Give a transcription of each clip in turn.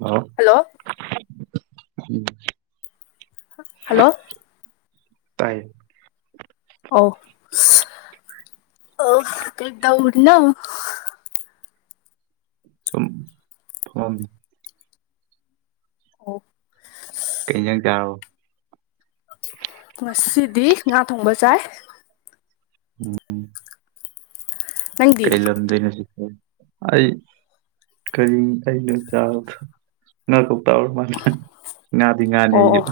ꯍꯥꯎ hello hello ꯇꯥꯏ ꯑꯣ ꯑꯗꯥ ꯎꯅ ꯐꯥꯎ ꯑꯣ ꯀꯩ ꯆꯔꯑꯣ ꯉꯁꯤꯗꯤ ꯉꯥ ꯊꯣꯡꯕ ꯆꯥꯏ ꯎꯝ ꯅꯪꯗꯤ ꯀꯩ ꯂꯝꯗꯣꯏꯅꯣ ꯁꯤ ꯑꯩ ꯀꯔꯤ ꯑꯩꯅꯣ ꯆꯥ ꯇꯧꯔ ꯃꯥꯅꯤ ꯉꯥꯗꯤ ꯉꯥꯅꯤ ꯑꯣ ꯑꯣ ꯑꯩꯁꯨ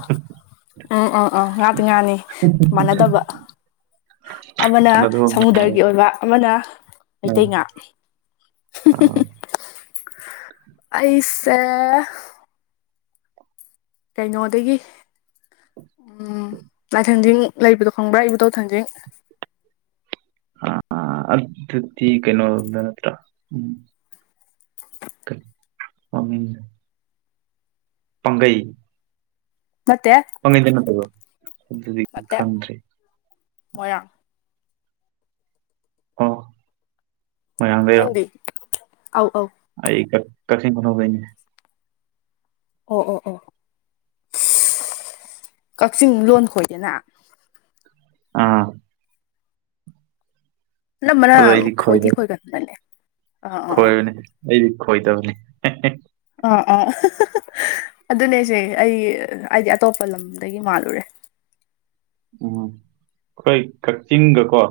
ꯎꯝ ꯎꯝ ꯎꯝ ꯉꯥꯇꯤ ꯉꯥꯅꯤ ꯃꯥꯟꯅꯗꯕ ꯑꯃꯅ ꯑꯅꯗꯣꯝ ꯁꯃꯨꯗ꯭ꯔꯒꯤ ꯑꯣꯏꯕ ꯑꯃꯅ ꯃꯇꯩꯉ ꯑꯩꯁ ꯀꯩꯅꯣꯗꯒꯤ ꯎꯝ ꯂꯥꯏꯊꯟꯖꯤꯡ ꯂꯩꯕꯗꯣ ꯈꯪꯕ꯭ꯔꯥ ꯑꯩꯕꯨ ꯇꯣ ꯊꯟꯖꯤꯡ ꯑ ꯑꯗꯨꯗꯤ ꯀꯩꯅꯣꯗ ꯅꯠꯇ꯭ꯔꯥ ꯎꯝ ꯐꯃꯤ ꯄꯪꯒꯩ ꯅꯠꯇꯦ ꯀꯗꯅꯠꯇꯕꯣ ꯑ ꯀꯥꯟꯔꯤ ꯃꯌꯥ ꯑꯣ ꯃꯌꯥꯝꯡ ꯀꯩꯔꯣ ꯅꯪꯗꯤ ꯑꯧ ꯑꯧ ꯑꯩ ꯀ ꯀꯈꯤꯡ ꯀꯅꯣꯕꯦ ꯑꯣ ꯑꯣ ꯑꯣ ꯀꯛꯆꯤꯡ ꯂꯣꯟ ꯈꯣꯏꯗꯅ ꯑꯥ ꯑꯅꯝꯕꯅ ꯈꯣꯏꯗꯤ ꯈꯣꯏꯒꯟꯅꯅꯦ ꯈꯣꯏꯕꯅꯤ ꯑꯩꯗꯤ ꯈꯣꯏꯗꯕꯅꯤ ꯑꯥ ꯑꯥ ꯑꯗꯨꯅꯦꯁꯦ ꯑꯩ ꯍꯥꯏꯗꯤ ꯑꯇꯣꯞꯄ ꯂꯝꯗꯒꯤ ꯃꯥꯜꯂꯨꯔꯦ ꯎꯝ ꯑꯩꯈꯣꯏ ꯀꯛꯆꯤꯡꯒꯀꯣ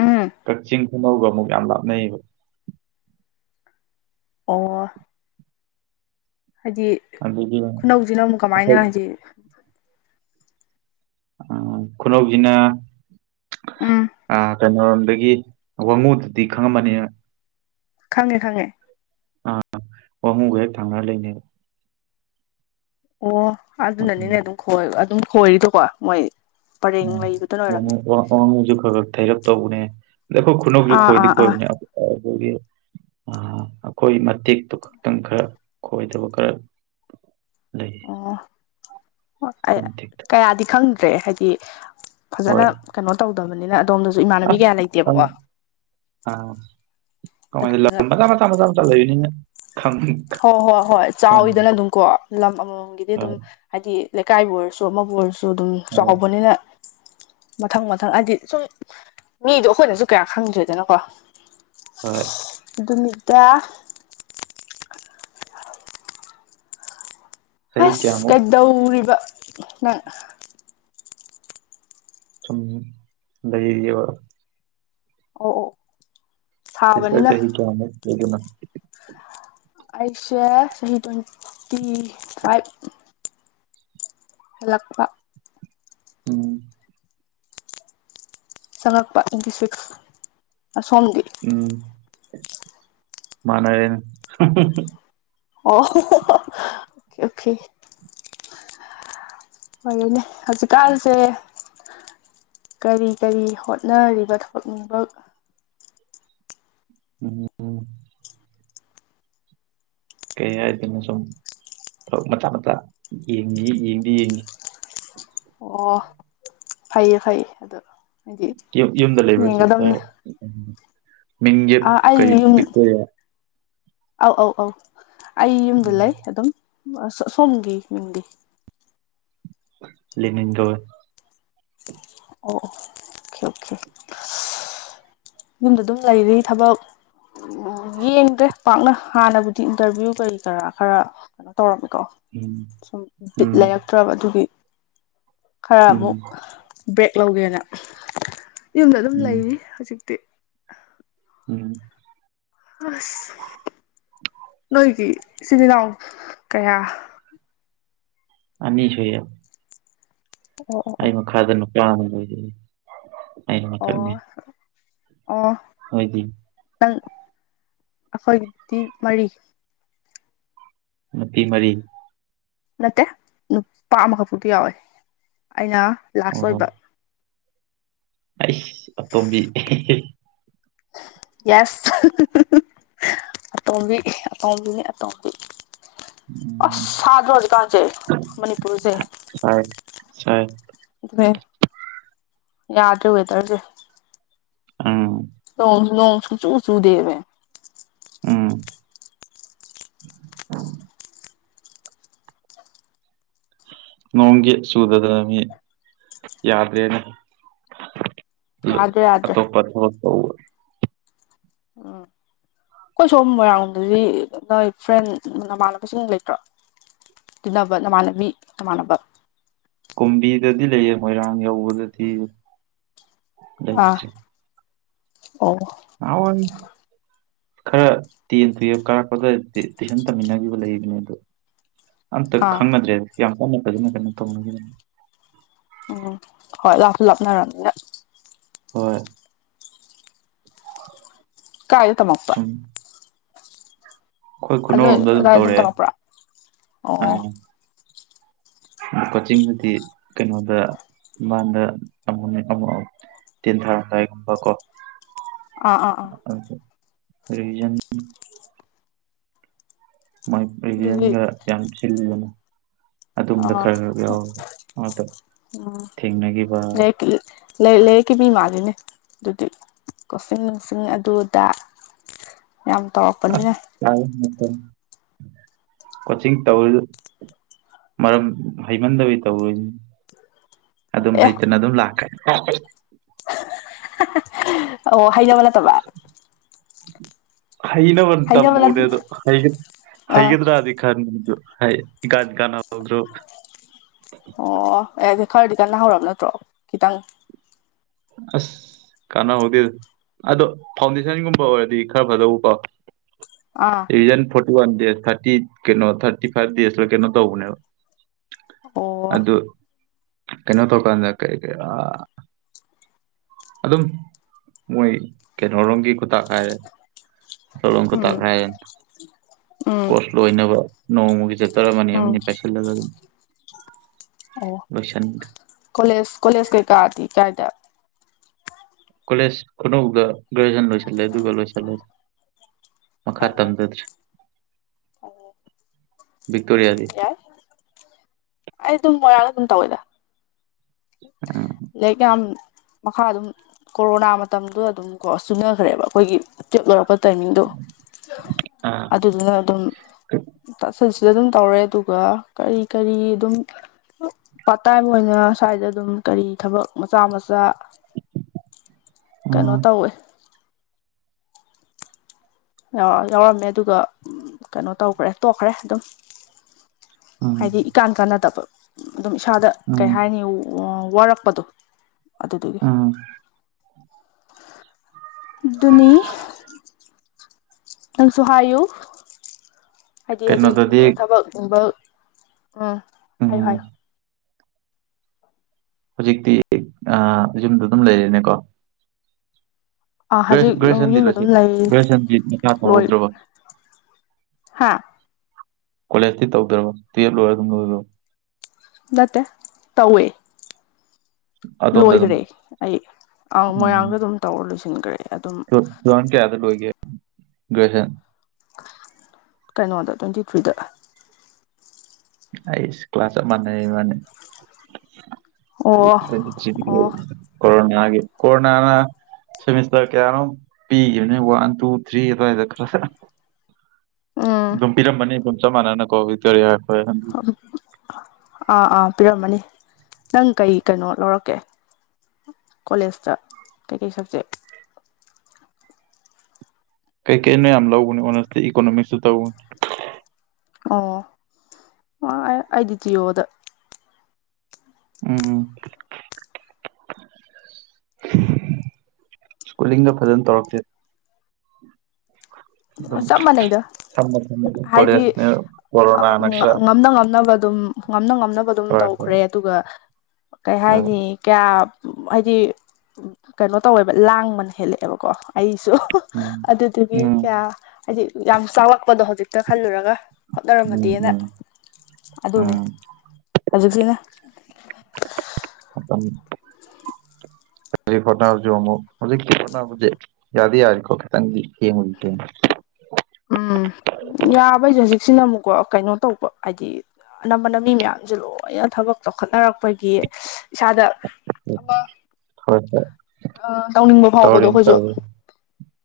ꯎꯝ ꯀꯛꯆꯤꯡ ꯑꯅꯒ ꯑꯃꯨꯛ ꯌꯥꯝ ꯂꯥꯞꯅꯩꯌꯦꯕ ꯑꯣ ꯍꯥꯏꯗꯤ ꯑꯗꯨꯒꯤ ꯈꯨꯅꯧꯁꯤꯅ ꯑꯃꯨꯛ ꯀꯃꯥꯏꯅ ꯑꯩꯈꯣꯏ ꯍꯥꯏꯗꯤ ꯈꯨꯅꯧꯁꯤꯅ ꯎꯝ ꯀꯩꯅꯔꯣꯝꯗꯒꯤ ꯋꯥꯉꯨꯗꯨꯗꯤ ꯈꯪꯉꯝꯃꯅꯤ ꯈꯪꯉꯦ ꯈꯪꯉꯦ ꯋꯥꯍꯨꯝꯒ ꯍꯦꯛ ꯊꯥꯡꯅꯔ ꯂꯩꯅꯦꯕ ꯑꯣ ꯑꯩꯈꯣꯏ ꯑꯗꯨꯅꯅꯤꯅꯦ ꯑꯗꯨꯝꯣꯏ ꯑꯗꯨꯝ ꯈꯣꯏꯔꯤꯗꯣꯀꯣ ꯃꯣꯏ ꯄꯔꯦꯡ ꯂꯩꯕꯗꯨꯅ ꯑꯣꯏꯔꯝꯅꯤ ꯎꯝꯖꯤ ꯈꯔ ꯊꯥꯏꯔꯠꯇꯕꯨꯅꯦ ꯑꯩꯈꯣꯏ ꯈꯨꯅꯧꯁꯨ ꯑꯥ ꯈꯣꯏꯗꯤ ꯑꯥ ꯑꯥ ꯈꯣꯏꯕꯅꯦ ꯑꯩꯈꯣꯏ ꯃꯇꯦꯛꯇꯨ ꯈꯛꯇꯪ ꯈꯔ ꯈꯣꯏꯗꯕ ꯈꯔ ꯂꯩ ꯍ ꯑꯩ ꯑꯩꯈꯣꯏ ꯃꯇꯦꯛꯇ ꯀꯌꯥꯗꯤ ꯈꯪꯗ꯭ꯔꯦ ꯍꯥꯏꯗꯤ ꯍꯣꯏ ꯐꯖꯅ ꯀꯩꯅꯣ ꯇꯧꯗꯕꯅꯤꯅ ꯑꯗꯣꯝꯗꯁꯨ ꯏꯃꯥꯟꯅꯕꯤ ꯑꯁ ꯀꯌꯥ ꯈꯪ ꯂꯩꯇꯦꯕꯀꯣ ꯑ ꯀꯃꯥꯏ ꯑꯗꯨꯗꯨꯅ ꯃꯊ ꯃꯆꯥ ꯃꯆꯥ ꯃꯆꯥ ꯂꯩꯌꯅꯤꯅ ꯍꯣꯏ ꯍꯣꯏ ꯍꯣꯏ ꯆꯥꯎꯋꯤꯗꯅ ꯑꯗꯨꯝ ꯀꯣ ꯂꯝ ꯑꯃꯃꯝꯒꯤꯗꯤ ꯑꯗꯨꯝ ꯍꯣꯏ ꯍꯥꯏꯗꯤ ꯂꯩꯀꯥꯏꯕꯨ ꯑꯣꯏꯔꯁꯨ ꯑꯃꯕꯨ ꯑꯣꯏꯔꯁꯨ ꯑꯗꯨꯝ ꯍꯣꯏ ꯆꯥꯎꯕꯅꯤꯅ ꯃꯊꯪ ꯃꯊꯪ ꯍꯥꯏꯗꯤ ꯁꯨꯝ ꯃꯤꯗꯣ ꯑꯩꯈꯣꯏꯅꯁꯨ ꯀꯌꯥ ꯈꯪꯗꯣꯏꯗꯅꯀꯣ ꯍꯣꯏ ꯅꯨꯃꯤꯠꯇ ꯆꯍꯤ ꯑꯁ ꯀꯌꯥꯃꯨꯛ ꯀꯩꯗꯧꯔꯤꯕ ꯅꯪ ꯁ ꯂꯩ ꯌꯦꯕ ꯑꯣ ꯑꯣ ꯏꯁꯇꯔ ꯁꯥꯕꯅꯤꯅ ꯆꯍꯤ ꯀꯌꯥ ꯂꯩꯗꯅ ꯑꯩꯁꯦ ꯆꯍꯤꯍꯤ ꯇ꯭ꯋꯦꯟꯇꯤ ꯐꯥꯏꯚ ꯍꯂꯄ꯭ꯔ ꯎꯝ ꯆꯪꯉꯛꯄ ꯇ꯭ꯋꯦꯟꯇꯤ ꯁꯤꯛꯁ ꯑꯁꯣꯝ ꯎꯝ ꯃꯥꯅꯔꯦꯅ ꯑꯣ ꯑꯣꯀꯦ ꯑꯣꯏꯒꯅꯦ ꯍꯧꯖꯤꯛꯀꯥꯟꯁꯦ ꯀꯔꯤ ꯀꯔꯤ ꯍꯣꯠꯅꯔꯤꯕ ꯊꯕꯛꯅꯤꯡꯕ ꯑꯣꯝ ꯀꯩ ꯍꯥꯏꯅ ꯁ ꯃꯆꯥ ꯃꯆꯥ ꯌꯦꯡꯉ ꯌꯦꯡꯗꯤ ꯌꯦꯡꯉ ꯑꯣ ꯐꯩꯌꯦ ꯐꯩꯌꯦ ꯑꯗꯨ ꯌꯨꯝꯗ ꯂꯩꯕꯕꯁꯤ ꯁꯔ ꯃꯖ ꯑꯥ ꯀꯔꯤ ꯑꯩ ꯌꯨꯝ ꯑꯧ ꯑꯧ ꯑꯧ ꯑꯩ ꯌꯨꯝꯗ ꯎꯝ ꯂꯩ ꯑꯗꯨꯝ ꯑꯁ ꯁꯝ ꯃꯤꯒꯤ ꯂꯅꯤꯒ ꯑꯣ ꯑꯣꯀꯦ ꯑꯣꯀꯦ ꯌꯨꯝꯗ ꯑꯗꯨꯝ ꯂꯩꯔꯤ ꯊꯕꯛ ꯎ ꯌꯦꯡꯗ꯭ꯔꯦ ꯄꯥꯛꯅ ꯍꯥꯟꯅꯕꯨꯗꯤ ꯏꯟꯇꯔꯚꯤꯌꯨ ꯀꯔꯤ ꯀꯔꯥ ꯈꯔ ꯀꯩꯅꯣ ꯇꯧꯔꯝꯃꯤ ꯀꯣ ꯎꯝ ꯁꯨꯝ ꯎꯝ ꯂꯩꯔꯛꯇ꯭ꯔꯕ ꯑꯗꯨꯒꯤ ꯈꯔ ꯎꯝ ꯑꯃꯨꯛ ꯕ꯭ꯔꯦꯛ ꯂꯧꯒꯦꯅ ꯌꯨꯝꯗ ꯑꯗꯨꯝ ꯎꯝ ꯂꯩꯔꯤ ꯍꯧꯖꯤꯛ ꯎꯝ ꯍꯁ ꯅꯣꯏꯒꯤ ꯏꯆꯤꯜ ꯏꯅꯥꯎ ꯀꯌꯥ ꯑꯅꯤꯁꯨ ꯍꯣꯏ ꯌꯥ ꯑꯣ ꯑꯣ ꯑꯩ ꯃꯈꯥꯗ ꯅꯨꯄꯥ ꯑꯃ ꯂꯩꯔꯤꯌꯦ ꯑꯩꯅ ꯑꯣ ꯑꯣ ꯃꯊꯛꯅꯦ ꯑꯣ ꯍꯣꯏꯗꯤ ꯪ ꯑꯩꯈꯣꯏꯗꯤ ꯃꯔꯤ ꯃꯄꯤ ꯃꯔꯤ ꯅꯠꯇꯦ ꯅꯨꯄꯥ ꯑꯃꯈꯛꯄꯥꯎꯗꯨ ꯌꯥꯎꯋꯦ ꯑꯩꯅ ꯂꯥꯁ ꯑꯣꯏꯕ ꯑꯩ ꯑ ꯇꯝꯕꯤ ꯌꯦꯁ ꯑꯇꯣꯝꯕꯤ ꯑꯇꯣꯝꯕꯤꯅꯦ ꯑꯇꯣꯝꯕꯤ ꯑꯁ ꯎꯝ ꯁꯥꯗ꯭ꯔꯖꯤꯀꯥꯟꯁꯦ ꯃꯅꯤꯄꯨꯔꯁꯦ ꯁꯥꯏ ꯁꯥꯏ ꯑꯗꯨ ꯌꯥꯗ ꯑꯣꯏ ꯇꯁꯦ ꯑ ꯅꯣꯡ ꯅꯣꯡ ꯁꯨꯡꯆꯨ ꯆꯨꯗꯦꯃꯦ ꯎꯝ ꯅꯣꯡꯒꯤ ꯆꯨꯗꯗꯅ ꯃꯤ ꯌꯥꯗ꯭ꯔꯦꯅꯦ ꯌꯥꯗ꯭ꯔꯦ ꯌꯥꯗ꯭ꯔꯦ ꯑꯇꯣꯞꯄ ꯊꯕꯛ ꯇꯧꯕ ꯎꯝ ꯑꯩꯈꯣꯏ ꯁꯣꯝ ꯃꯣꯏꯔꯥꯡꯔꯣꯡꯗꯗꯤ ꯅꯣꯏ ꯐ꯭ꯔꯦꯟ ꯅꯃꯥꯟꯅꯕꯁꯤꯡ ꯂꯩꯇ꯭ꯔꯣ ꯇꯤꯟꯅꯕ ꯅꯃꯥꯟꯅꯕꯤ ꯅꯃꯥꯟꯅꯕ ꯀꯨꯝꯕꯤꯗꯗꯤ ꯂꯩꯌꯦ ꯃꯣꯏꯔꯥꯡ ꯌꯧꯕꯗꯗꯤ ꯑꯥ ꯂꯩꯇ꯭ꯔꯦ ꯑꯣ ꯑꯣꯏ ꯈꯔ ꯇꯦꯟ ꯇꯨꯌꯦꯜꯐ ꯀꯥꯔꯛꯄ ꯑꯗ꯭ꯋꯥꯏꯗꯗꯤ ꯇꯨꯏꯁꯟ ꯇꯝꯃꯤꯟꯅꯈꯤꯕ ꯂꯩꯕꯅꯦ ꯑꯗꯣ ꯑꯝꯇ ꯑꯥ ꯈꯪꯅꯗ꯭ꯔꯦ ꯌꯥꯝ ꯀꯟꯅ ꯐꯖꯅ ꯀꯩꯅꯣ ꯇꯧꯅꯒꯤꯗꯦ ꯎꯝ ꯍꯣꯏ ꯂꯥꯞꯁꯨ ꯂꯥꯞꯅꯔꯕꯅꯤꯅ ꯍꯣꯏ ꯀꯥꯏꯗ ꯇꯝꯃꯛꯄ ꯁꯨꯝ ꯑꯩꯈꯣꯏ ꯅꯣꯏ ꯈꯨꯅꯧꯔꯣꯝꯗ ꯑꯗꯨꯝ ꯑꯗꯥꯏ ꯇꯧꯔꯛꯑꯦ ꯇꯝꯃꯛꯄ꯭ꯔꯥ ꯑꯣ ꯎꯝ ꯑꯗꯣ ꯀꯣꯆꯤꯡꯗꯗꯤ ꯀꯩꯅꯣꯗ ꯏꯝꯕꯥꯟꯗ ꯇꯝꯃꯝꯃꯦ ꯑꯃꯨꯛ ꯑꯃꯨꯛ ꯇꯦꯟ ꯊꯥꯔꯝꯗꯥꯏꯒꯨꯝꯕ ꯀꯣ ꯑꯥ ꯑꯥ ꯑꯥ ꯔꯤꯖꯟ ꯃꯥꯏ ꯑꯗꯨꯗꯤ ꯔꯤꯕꯤꯖꯟꯒ ꯌꯥꯝ ꯁꯤꯜꯂꯤꯗꯅ ꯑꯗꯨꯝꯕ ꯑꯥ ꯈꯔ ꯈꯔ ꯌꯥꯎ ꯑꯃꯇ ꯎꯝ ꯊꯦꯡꯅꯈꯤꯕ ꯂꯩ ꯂꯥꯏꯔꯤꯛ ꯂꯥꯏꯔꯤꯛꯀꯤ ꯃꯤ ꯃꯥꯜꯂꯤꯅꯦ ꯑꯗꯨꯗꯤ ꯀꯣꯆꯤꯡ ꯅꯨꯡꯆꯤꯡ ꯑꯗꯨ ꯑꯗꯥ ꯌꯥꯝ ꯑꯁ ꯇꯧꯔꯛꯄꯅꯤꯅ ꯂꯥꯏꯕ ꯃꯇꯝ ꯀꯣꯆꯤꯡ ꯇꯧꯔꯤ ꯃꯔꯝ ꯍꯩꯃꯟꯗꯕꯩ ꯇꯧꯔꯣꯏꯅꯤꯅꯦ ꯑꯗꯨꯝ ꯑꯦ ꯍꯩꯇꯅ ꯑꯗꯨꯝ ꯂꯥꯛꯈ꯭ꯔꯦ ꯑꯣ ꯍꯩꯅꯕ ꯅꯠꯇꯕ ꯍꯩꯅꯕꯅ ꯍꯩꯅꯕ ꯇꯝꯃꯨꯕꯅꯦ ꯑꯗꯨ ꯍꯩꯒ ꯑꯥ ꯍꯩꯒꯗ꯭ꯔꯗꯤ ꯈꯟꯕꯅꯤ ꯑꯗꯨ ꯍꯥꯏꯗꯤ ꯏꯀꯥꯟ ꯀꯥꯟꯅꯍꯧꯗ꯭ꯔꯕ ꯑꯣ ꯑꯦ ꯑꯗꯨ ꯈꯔꯗꯤ ꯀꯥꯟꯅ ꯍꯧꯔꯕ ꯅꯠꯇ꯭ꯔꯣ ꯈꯤꯇꯪ ꯑꯁ ꯀꯥꯟꯅꯍꯧꯗꯦꯗ ꯑꯗꯣ ꯐꯥꯎꯟꯗꯦꯁꯟꯒꯨꯝꯕ ꯑꯣꯏꯔꯗꯤ ꯈꯔ ꯐꯗꯧꯕꯀꯣ ꯑꯥ revision forty one days thirty ꯀꯩꯅꯣ ꯊꯥꯔꯇꯤ ꯐꯥꯏꯚ ꯗꯦꯖꯂ ꯀꯩꯅꯣ ꯇꯧꯕꯅꯦꯕ ꯑꯣ ꯑꯗꯨ ꯀꯩꯅꯣ ꯇꯧꯀꯥꯟꯗ ꯀꯔꯤ ꯀꯔꯤ ꯑꯥ ꯑꯗꯨꯝ ꯃꯣꯏ ꯀꯩꯅꯣꯔꯣꯝꯒꯤ ꯈꯨꯇꯥꯛ ꯍꯥꯏꯔꯦ ꯏꯝꯐꯥꯜꯂꯣꯝ ꯈꯨꯇꯥꯛ ꯎꯝ ꯍꯥꯏꯔꯦꯅ ꯎꯝ ꯀꯣꯔꯁ ꯂꯣꯏꯅꯕ ꯅꯣꯡꯃꯒꯤ ꯆꯦꯞꯇꯔ ꯑꯃꯅꯤ ꯎꯝ ꯑꯃꯅꯤ ꯄꯥꯏꯁꯤꯜꯂꯒ ꯑꯗꯨꯅꯤ ꯑꯣ ꯂꯣꯏꯁꯟꯒ꯭ꯔꯦ ꯀꯣꯂꯦꯖ ꯀꯣꯂꯦꯖ ꯀꯩꯀꯥꯗꯤ ꯀꯥꯏꯗ ꯀꯣꯂꯦꯖ ꯈꯨꯅꯧꯗ ꯒ꯭ꯔꯦꯖꯨꯦꯁꯟ ꯂꯣꯏꯁꯤꯜꯂꯦ ꯑꯗꯨꯒ ꯂꯣꯏꯁꯤꯜꯂꯦ ꯃꯈꯥ ꯇꯝꯗꯗ꯭ꯔꯦ ꯕꯤꯛꯇꯣꯔꯤꯌꯥꯒꯤ ꯌꯥꯏ ꯑꯩ ꯑꯗꯨꯝ ꯃꯣꯏꯔꯥꯡꯗ ꯑꯗꯨꯝ ꯇꯧꯋꯦꯗ ꯎꯝ ꯂꯩꯔꯤꯛ ꯌꯥꯝ ꯃꯈꯥ ꯑꯗꯨꯝ ꯀꯣꯔꯣꯅꯥ ꯃꯇꯝꯗꯨꯗ ꯑꯗꯨꯝ ꯀꯣ ꯆꯨꯅꯈ꯭ꯔꯦꯕ ꯑꯩꯈꯣꯏꯒꯤ ꯇꯨꯌꯦꯜꯄ ꯂꯣꯏꯔꯛꯄ ꯇꯥꯏꯃꯤꯡꯗꯣ ꯑꯥ ꯑꯗꯨꯗꯨꯅ ꯑꯗꯨꯝ ꯇ ꯁꯟꯁꯤꯗ ꯑꯗꯨꯝ ꯇꯧꯔꯦ ꯑꯗꯨꯒ ꯀꯔꯤ ꯀꯔꯤ ꯑꯗꯨꯝ ꯄꯇꯥꯏꯕ ꯑꯣꯏꯅ ꯁ꯭ꯋꯥꯏꯗ ꯑꯗꯨꯝ ꯀꯔꯤ ꯊꯕꯛ ꯃꯆꯥ ꯃꯆꯥ ꯀꯩꯅꯣ ꯎꯝ ꯇꯧꯋꯦ ꯌꯥꯎꯔꯝꯃꯦ ꯑꯗꯨꯒ ꯀꯩꯅꯣ ꯇꯧꯈ꯭ꯔꯦ ꯇꯣꯛꯈ꯭ꯔꯦ ꯑꯗꯨꯝ ꯎꯝ ꯍꯥꯏꯗꯤ ꯏꯀꯥꯟ ꯀꯥꯟꯅꯗꯕ ꯑꯗꯨꯝ ꯏꯁꯥꯗ ꯎꯝ ꯀꯩ ꯍꯥꯏꯅꯤ ꯋꯥꯔꯛꯄꯗꯣ ꯑꯗꯨꯗꯨꯒꯤ ꯎꯝ ꯑꯗꯨꯅꯤ ꯅꯪꯁꯨ ꯍꯥꯏꯌꯨ ꯍꯥꯏꯗꯤ ꯍꯧꯖꯤꯛ ꯀꯩꯅꯣꯗꯗꯤ ꯊꯕꯛ ꯅꯨꯝꯕꯛ ꯎꯝ ꯍꯥꯏꯌꯨ ꯎꯝ ꯍꯥꯏꯌꯨ ꯍꯧꯖꯤꯛꯇꯤ ꯌꯨꯝꯗ ꯑꯗꯨꯝ ꯂꯩꯔꯦꯅꯦꯀꯣ ꯑꯥ ꯒ꯭ꯔꯦꯖꯨ ꯍꯧꯖꯤꯛ ꯒ꯭ꯔꯦꯖꯨꯑꯦꯁꯟꯗꯤ ꯌꯨꯝꯗ ꯑꯗꯨꯝ ꯂꯣꯏꯁꯤꯜ ꯂꯩ ꯒ꯭ꯔꯦꯖꯨꯑꯦꯁꯟꯗꯤ ꯃꯈꯥ ꯂꯣꯏ ꯇꯧꯍꯧꯗ꯭ꯔꯕ ꯍꯥꯥ ꯀꯣꯂꯦꯖꯇꯤ ꯇꯧꯗ꯭ꯔꯃ ꯇꯨꯌꯦꯞ ꯂꯣꯏꯔꯒꯗꯝ ꯅꯠꯇ ꯇꯋꯦ ꯑꯗꯣꯝꯗ ꯑꯗꯨꯝ ꯂꯣꯏꯈ꯭ꯔꯦ ꯑꯩ ꯑꯪ ꯎꯝ ꯃꯣꯏꯔꯥꯡꯒ ꯑꯗꯨꯝ ꯇꯧꯔ ꯂꯣꯏꯁꯤꯟꯈ꯭ꯔꯦ ꯑꯗꯨꯝ ꯇꯨ ꯊꯥꯎꯖꯟ [unintelligible] ꯀꯩꯅꯣꯗ ꯇ꯭ꯋꯦꯟꯇꯤ ꯊ꯭ꯔꯤꯗ ꯑꯩꯁ ꯀ꯭ꯂꯥꯁ ꯆꯞ ꯃꯥꯟꯅꯩ ꯏꯕꯅꯤ ꯑꯣ ꯑꯣ [unintelligible] ꯀꯣꯔꯔꯣꯅꯥꯒꯤ ꯀꯣꯔꯣꯅꯥꯅ ꯁꯦꯃꯤꯁꯇꯔ ꯀꯌꯥꯅꯣ ꯄꯤꯈꯤꯕꯅꯦ ꯋꯥꯟ ꯇꯨ ꯊ꯭ꯔꯤ ꯑꯗꯨꯋꯥꯏꯗ ꯈꯔ ꯎꯝ ꯑꯗꯨꯝ ꯄꯤꯔꯝꯕꯅꯤ ꯑꯗꯨꯝ ꯆ ꯃꯥꯅꯅ ꯀꯣꯔ ꯑꯥ ꯑꯥ ꯄꯤꯔꯝꯃꯅꯤ ꯅꯪ ꯀꯩ ꯀꯩꯅꯣ ꯂꯧꯔꯛꯀꯦ ꯀꯣꯂꯦꯖꯇ ꯀꯩꯀꯩ ꯁꯕꯖꯦꯛ ꯀꯩꯀꯩꯅꯣ ꯌꯥꯝ ꯂꯧꯕꯅꯤ ꯑꯣꯅꯦꯁꯇꯤ ꯏꯀꯣꯅꯣꯃꯤꯛꯁꯇ ꯇꯧꯕꯅꯤ ꯑꯣ ꯑꯥꯏꯗꯤ ꯖꯤ ꯑꯣꯗ ꯎꯝ ꯁ꯭ꯀꯨꯂꯤꯡꯒ ꯐꯖꯅ ꯇꯧꯔꯛꯇꯦ ꯑꯗꯨꯝ ꯆꯞ ꯃꯅꯩ ꯗ ꯁꯝꯅ ꯁꯝꯅ ꯑꯗꯨꯝ ꯍꯥꯏꯗꯤ ꯀꯣꯂꯦꯖꯅꯦ ꯀꯣꯔꯣꯅꯥꯅ ꯈꯔ ꯉꯝꯅ ꯉꯝꯅꯕ ꯑꯗꯨꯝ ꯉꯝꯅ ꯉꯝꯅꯕ ꯑꯗꯨꯝ ꯇꯧꯔꯛꯄ ꯇꯧꯈ꯭ꯔꯦ ꯑꯗꯨꯒ ꯀꯩ ꯍꯥꯏꯅꯤ ꯀꯌꯥ ꯍꯥꯏꯗꯤ ꯀꯩꯅꯣ ꯇꯧꯋꯦꯕ ꯂꯥꯡꯕꯅ ꯍꯦꯜꯂꯛꯑꯦꯕꯀꯣ ꯑꯩ ꯎꯝ ꯑꯗꯨꯗꯨꯒꯤ ꯎꯝ ꯍꯥꯏ ꯌꯥꯝ ꯆꯥꯎꯕꯛ ꯑꯄꯗꯣ ꯍꯧꯖꯤꯛꯇ ꯈꯜꯂꯨꯔꯒ ꯎꯝ ꯍꯣꯠꯅꯔꯝꯃꯗꯦꯅ ꯎꯝ ꯑꯗꯨꯅꯤ ꯎꯝ ꯍꯧꯖꯤꯀꯁꯤꯅꯥ ꯍꯄꯝ ꯑꯗꯩ ꯍꯣꯠꯅꯕꯁꯦ ꯑꯃꯨꯛ ꯍꯧꯖꯤꯛꯇꯤ ꯍꯣꯠꯅꯕꯁꯦ ꯌꯥꯗꯤ ꯌꯥꯔꯤꯀꯣ ꯈꯤꯇꯪꯗꯤ ꯊꯦꯡꯗꯤ ꯊꯦꯡꯉꯦ ꯎꯝ ꯌꯥꯕꯩꯁꯨ ꯍꯧꯖꯤꯛꯁꯤꯅ ꯑꯃꯨꯛꯀꯣ ꯀꯩꯅꯣ ꯇꯧꯕ ꯍꯥꯏꯗꯤ ꯑꯅꯝꯕꯅ ꯃꯤ ꯃꯌꯥꯝꯁꯨ ꯂꯣꯏꯅ ꯊꯕꯛ ꯆꯥꯎꯈꯠꯅꯔꯛꯄꯒꯤ ꯏꯁꯥꯗ ꯍꯣꯏ ꯍꯣꯏ [unintelligible] ꯇꯧꯅꯤꯡꯕ ꯐꯥꯎꯕꯗꯣ ꯇꯧꯔꯤꯅꯤ ꯑꯩꯈꯣꯏꯁꯨ ꯇꯧꯔꯤꯅꯤ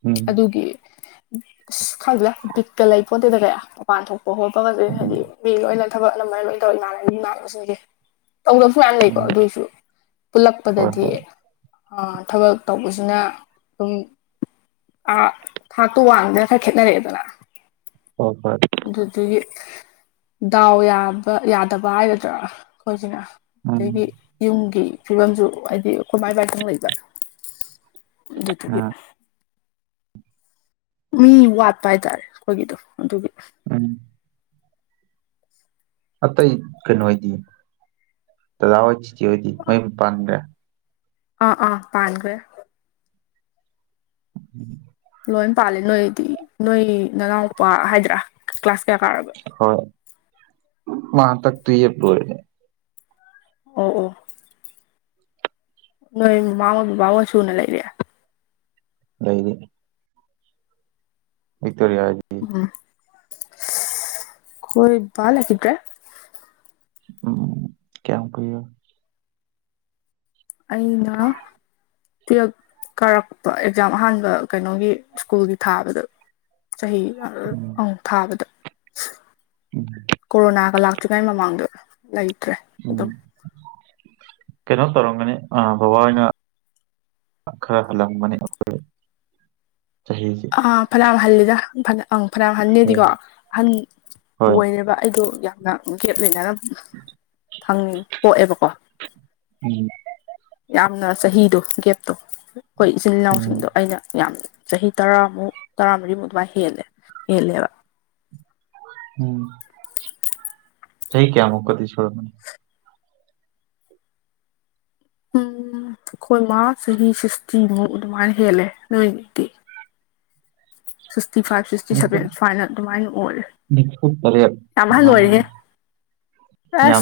ꯎꯝ ꯑꯗꯨꯒꯤ ꯑꯁ ꯈꯪꯗꯦꯗꯥ ꯕꯤꯠꯀ ꯂꯩꯄꯣꯠꯇꯦꯗ ꯀꯌꯥ ꯃꯄꯥꯟ ꯊꯣꯛꯄ ꯈꯣꯠꯄꯒꯁꯦ ꯍꯥꯏꯗꯤ ꯎꯝ ꯃꯤ ꯂꯣꯏ [inaudible] ꯇꯧꯗꯕꯁꯨ ꯃꯌꯥꯝꯅ ꯂꯩꯀꯣ ꯑꯗꯨꯑꯣꯏꯁꯨ ꯍꯣꯏ ꯄꯨꯜꯂꯛꯄꯗꯗꯤ ꯍꯣꯏ ꯊꯕꯛ ꯇꯧꯕꯁꯨ ꯁꯤꯅ ꯑꯗꯨꯝ ꯊꯥꯛꯇꯣ ꯋꯥꯟꯗꯅ ꯈꯔ ꯈꯦꯠꯅꯔꯛꯑꯦꯗꯅ ꯍꯣꯏ ꯍꯣꯏ ꯑꯗꯨꯗꯒꯤ ꯗꯥꯎ ꯌꯥꯕ ꯌꯥꯗꯕ ꯍꯥꯏꯒꯗ꯭ꯔꯥ ꯑꯩꯈꯣꯏꯁꯤꯅ ꯎꯝ ꯑꯗꯒꯤ ꯌꯨꯝꯒꯤ ꯐꯤꯕꯝꯁꯨ ꯍꯥꯏꯗꯤ ꯑꯩꯈꯣꯏ ꯃꯥꯏ ꯄꯥꯏꯇꯪ ꯂꯩꯕ ꯑꯗꯨꯇꯒꯤ ꯎꯝ ꯃꯤ ꯋꯥꯠꯄ ꯍꯥꯏꯇꯥꯔꯦ ꯑꯩꯈꯣꯏꯒꯤꯗꯣ ꯑꯗꯨꯒꯤ ꯑ ꯑꯇꯩ ꯀꯩꯅꯣ ꯑꯣꯏꯗꯤ ꯇꯗꯥꯋꯥꯏ ꯆꯤꯆꯦꯍꯣꯏꯗꯤ ꯃꯌꯨꯝ ꯄꯥꯡꯈ꯭ꯔꯦ ꯑꯥ ꯑꯥ ꯄꯥꯡꯒꯦ ꯎꯝ ꯂꯣꯏ ꯄꯥꯜꯂꯤ ꯅꯣꯏꯗꯤ ꯅꯣꯏ ꯅꯅꯥꯎꯎꯨꯄꯥ ꯍꯥꯏꯗ꯭ꯔꯥ ꯀ꯭ꯂꯥꯁ ꯀꯌꯥ ꯀꯥꯔꯕ ꯍꯣꯏ ꯃꯥꯇꯥꯛ ꯇꯨ ꯄ ꯑꯣ ꯑꯣ ꯅꯣꯏ ꯃꯃꯥꯉ ꯕꯕꯥꯒ ꯁꯨꯅ ꯂꯩꯔꯦ ꯂꯩꯩꯗꯤ ꯍꯛꯇꯔꯤ ꯍꯥꯏꯦ ꯎ ꯀꯣꯏ ꯂꯒꯦꯗ꯭ꯔꯦ ꯎꯝ ꯀꯌꯥꯝ ꯀꯣ ꯑꯅꯥ ꯇꯨꯌꯦꯜꯐ ꯀꯥꯔꯛꯄ ꯑꯦꯛꯖꯥꯝ ꯑꯍꯥꯟꯕ ꯀꯩꯅꯣꯒꯤ ꯁ꯭ꯀꯨꯜꯒꯤ ꯊꯥꯕꯗ ꯆꯍꯤ ꯎꯝ ꯑꯃꯨꯛ ꯊꯥꯕꯗ ꯎꯝ ꯀꯣꯔꯣꯅꯥꯒ ꯂꯥꯛ ꯠꯇ꯭ꯔꯤꯉꯩ ꯃꯃꯥꯡꯗꯣ ꯂꯩꯇ꯭ꯔꯦ ꯎꯝ ꯑꯗꯨꯝ ꯀꯩꯅꯣ ꯇꯧꯔꯝꯒꯅꯤ ꯑ ꯕꯕꯥ ꯑꯣꯏꯅ ꯑ ꯈꯔ ꯍꯂꯥꯡ ꯃꯅꯤ ꯑꯩꯈꯣꯏ ꯑ ꯐꯔꯥꯝ ꯍꯜꯗ ꯐꯂ ꯑꯪ ꯍꯣꯏ ꯐꯅꯍꯟꯅꯗꯤꯀꯣ ꯑꯍꯟ ꯍꯣꯏ ꯑꯣꯏꯔꯦꯕ ꯑꯩꯗꯣ ꯌꯥꯝꯅ ꯒꯦꯞ ꯂꯩꯅꯔ ꯪꯅꯤꯡ ꯄꯣꯛꯑꯦꯕꯀꯣ ꯎꯝ ꯌꯥꯝꯅ ꯆꯍꯤꯗꯣ ꯒꯦꯞꯇꯣ ꯑꯩꯈꯣꯏ ꯏꯆꯤꯜ ꯎꯝ ꯏꯅꯥꯎꯁꯤꯡꯗꯣ ꯑꯩꯅ ꯌꯥꯝ ꯆꯍꯤ ꯇꯔꯥꯃꯨꯛ ꯇꯔꯥꯃꯔꯤꯃꯨꯛ ꯑꯗꯨꯃꯥꯏ ꯍꯦꯜꯂꯦ ꯍꯦꯜꯂꯦꯕ ꯎꯝ ꯊꯩ ꯀꯌꯥ ꯃꯨꯀꯗꯤꯁꯣ ꯃꯅꯤ ꯎꯝ ꯑꯩꯈꯣꯏ ꯃꯥ ꯆꯍꯤ ꯁꯤꯛꯁꯇꯤꯃꯨꯛ ꯑꯗꯨꯃꯥꯏꯅ ꯍꯦꯜꯂꯦ ꯅꯣꯏꯒꯤꯗꯤ ꯁꯤꯛꯁꯇꯤ ꯐꯥꯏꯚ ꯁꯤꯛꯁꯇꯤ ꯅꯤꯐꯨ ꯁꯚꯦꯟ ꯁꯨꯃꯥꯏꯅ ꯑꯗꯨꯃꯥꯏꯅ ꯑꯣꯏꯔꯦ ꯅꯤꯐꯨ ꯇꯔꯦꯠ ꯌꯥꯝ ꯑꯍꯜ ꯑꯗꯨꯃꯥꯏꯅ ꯑꯣꯏꯔꯍꯦ ꯌꯥꯝ ꯑꯁ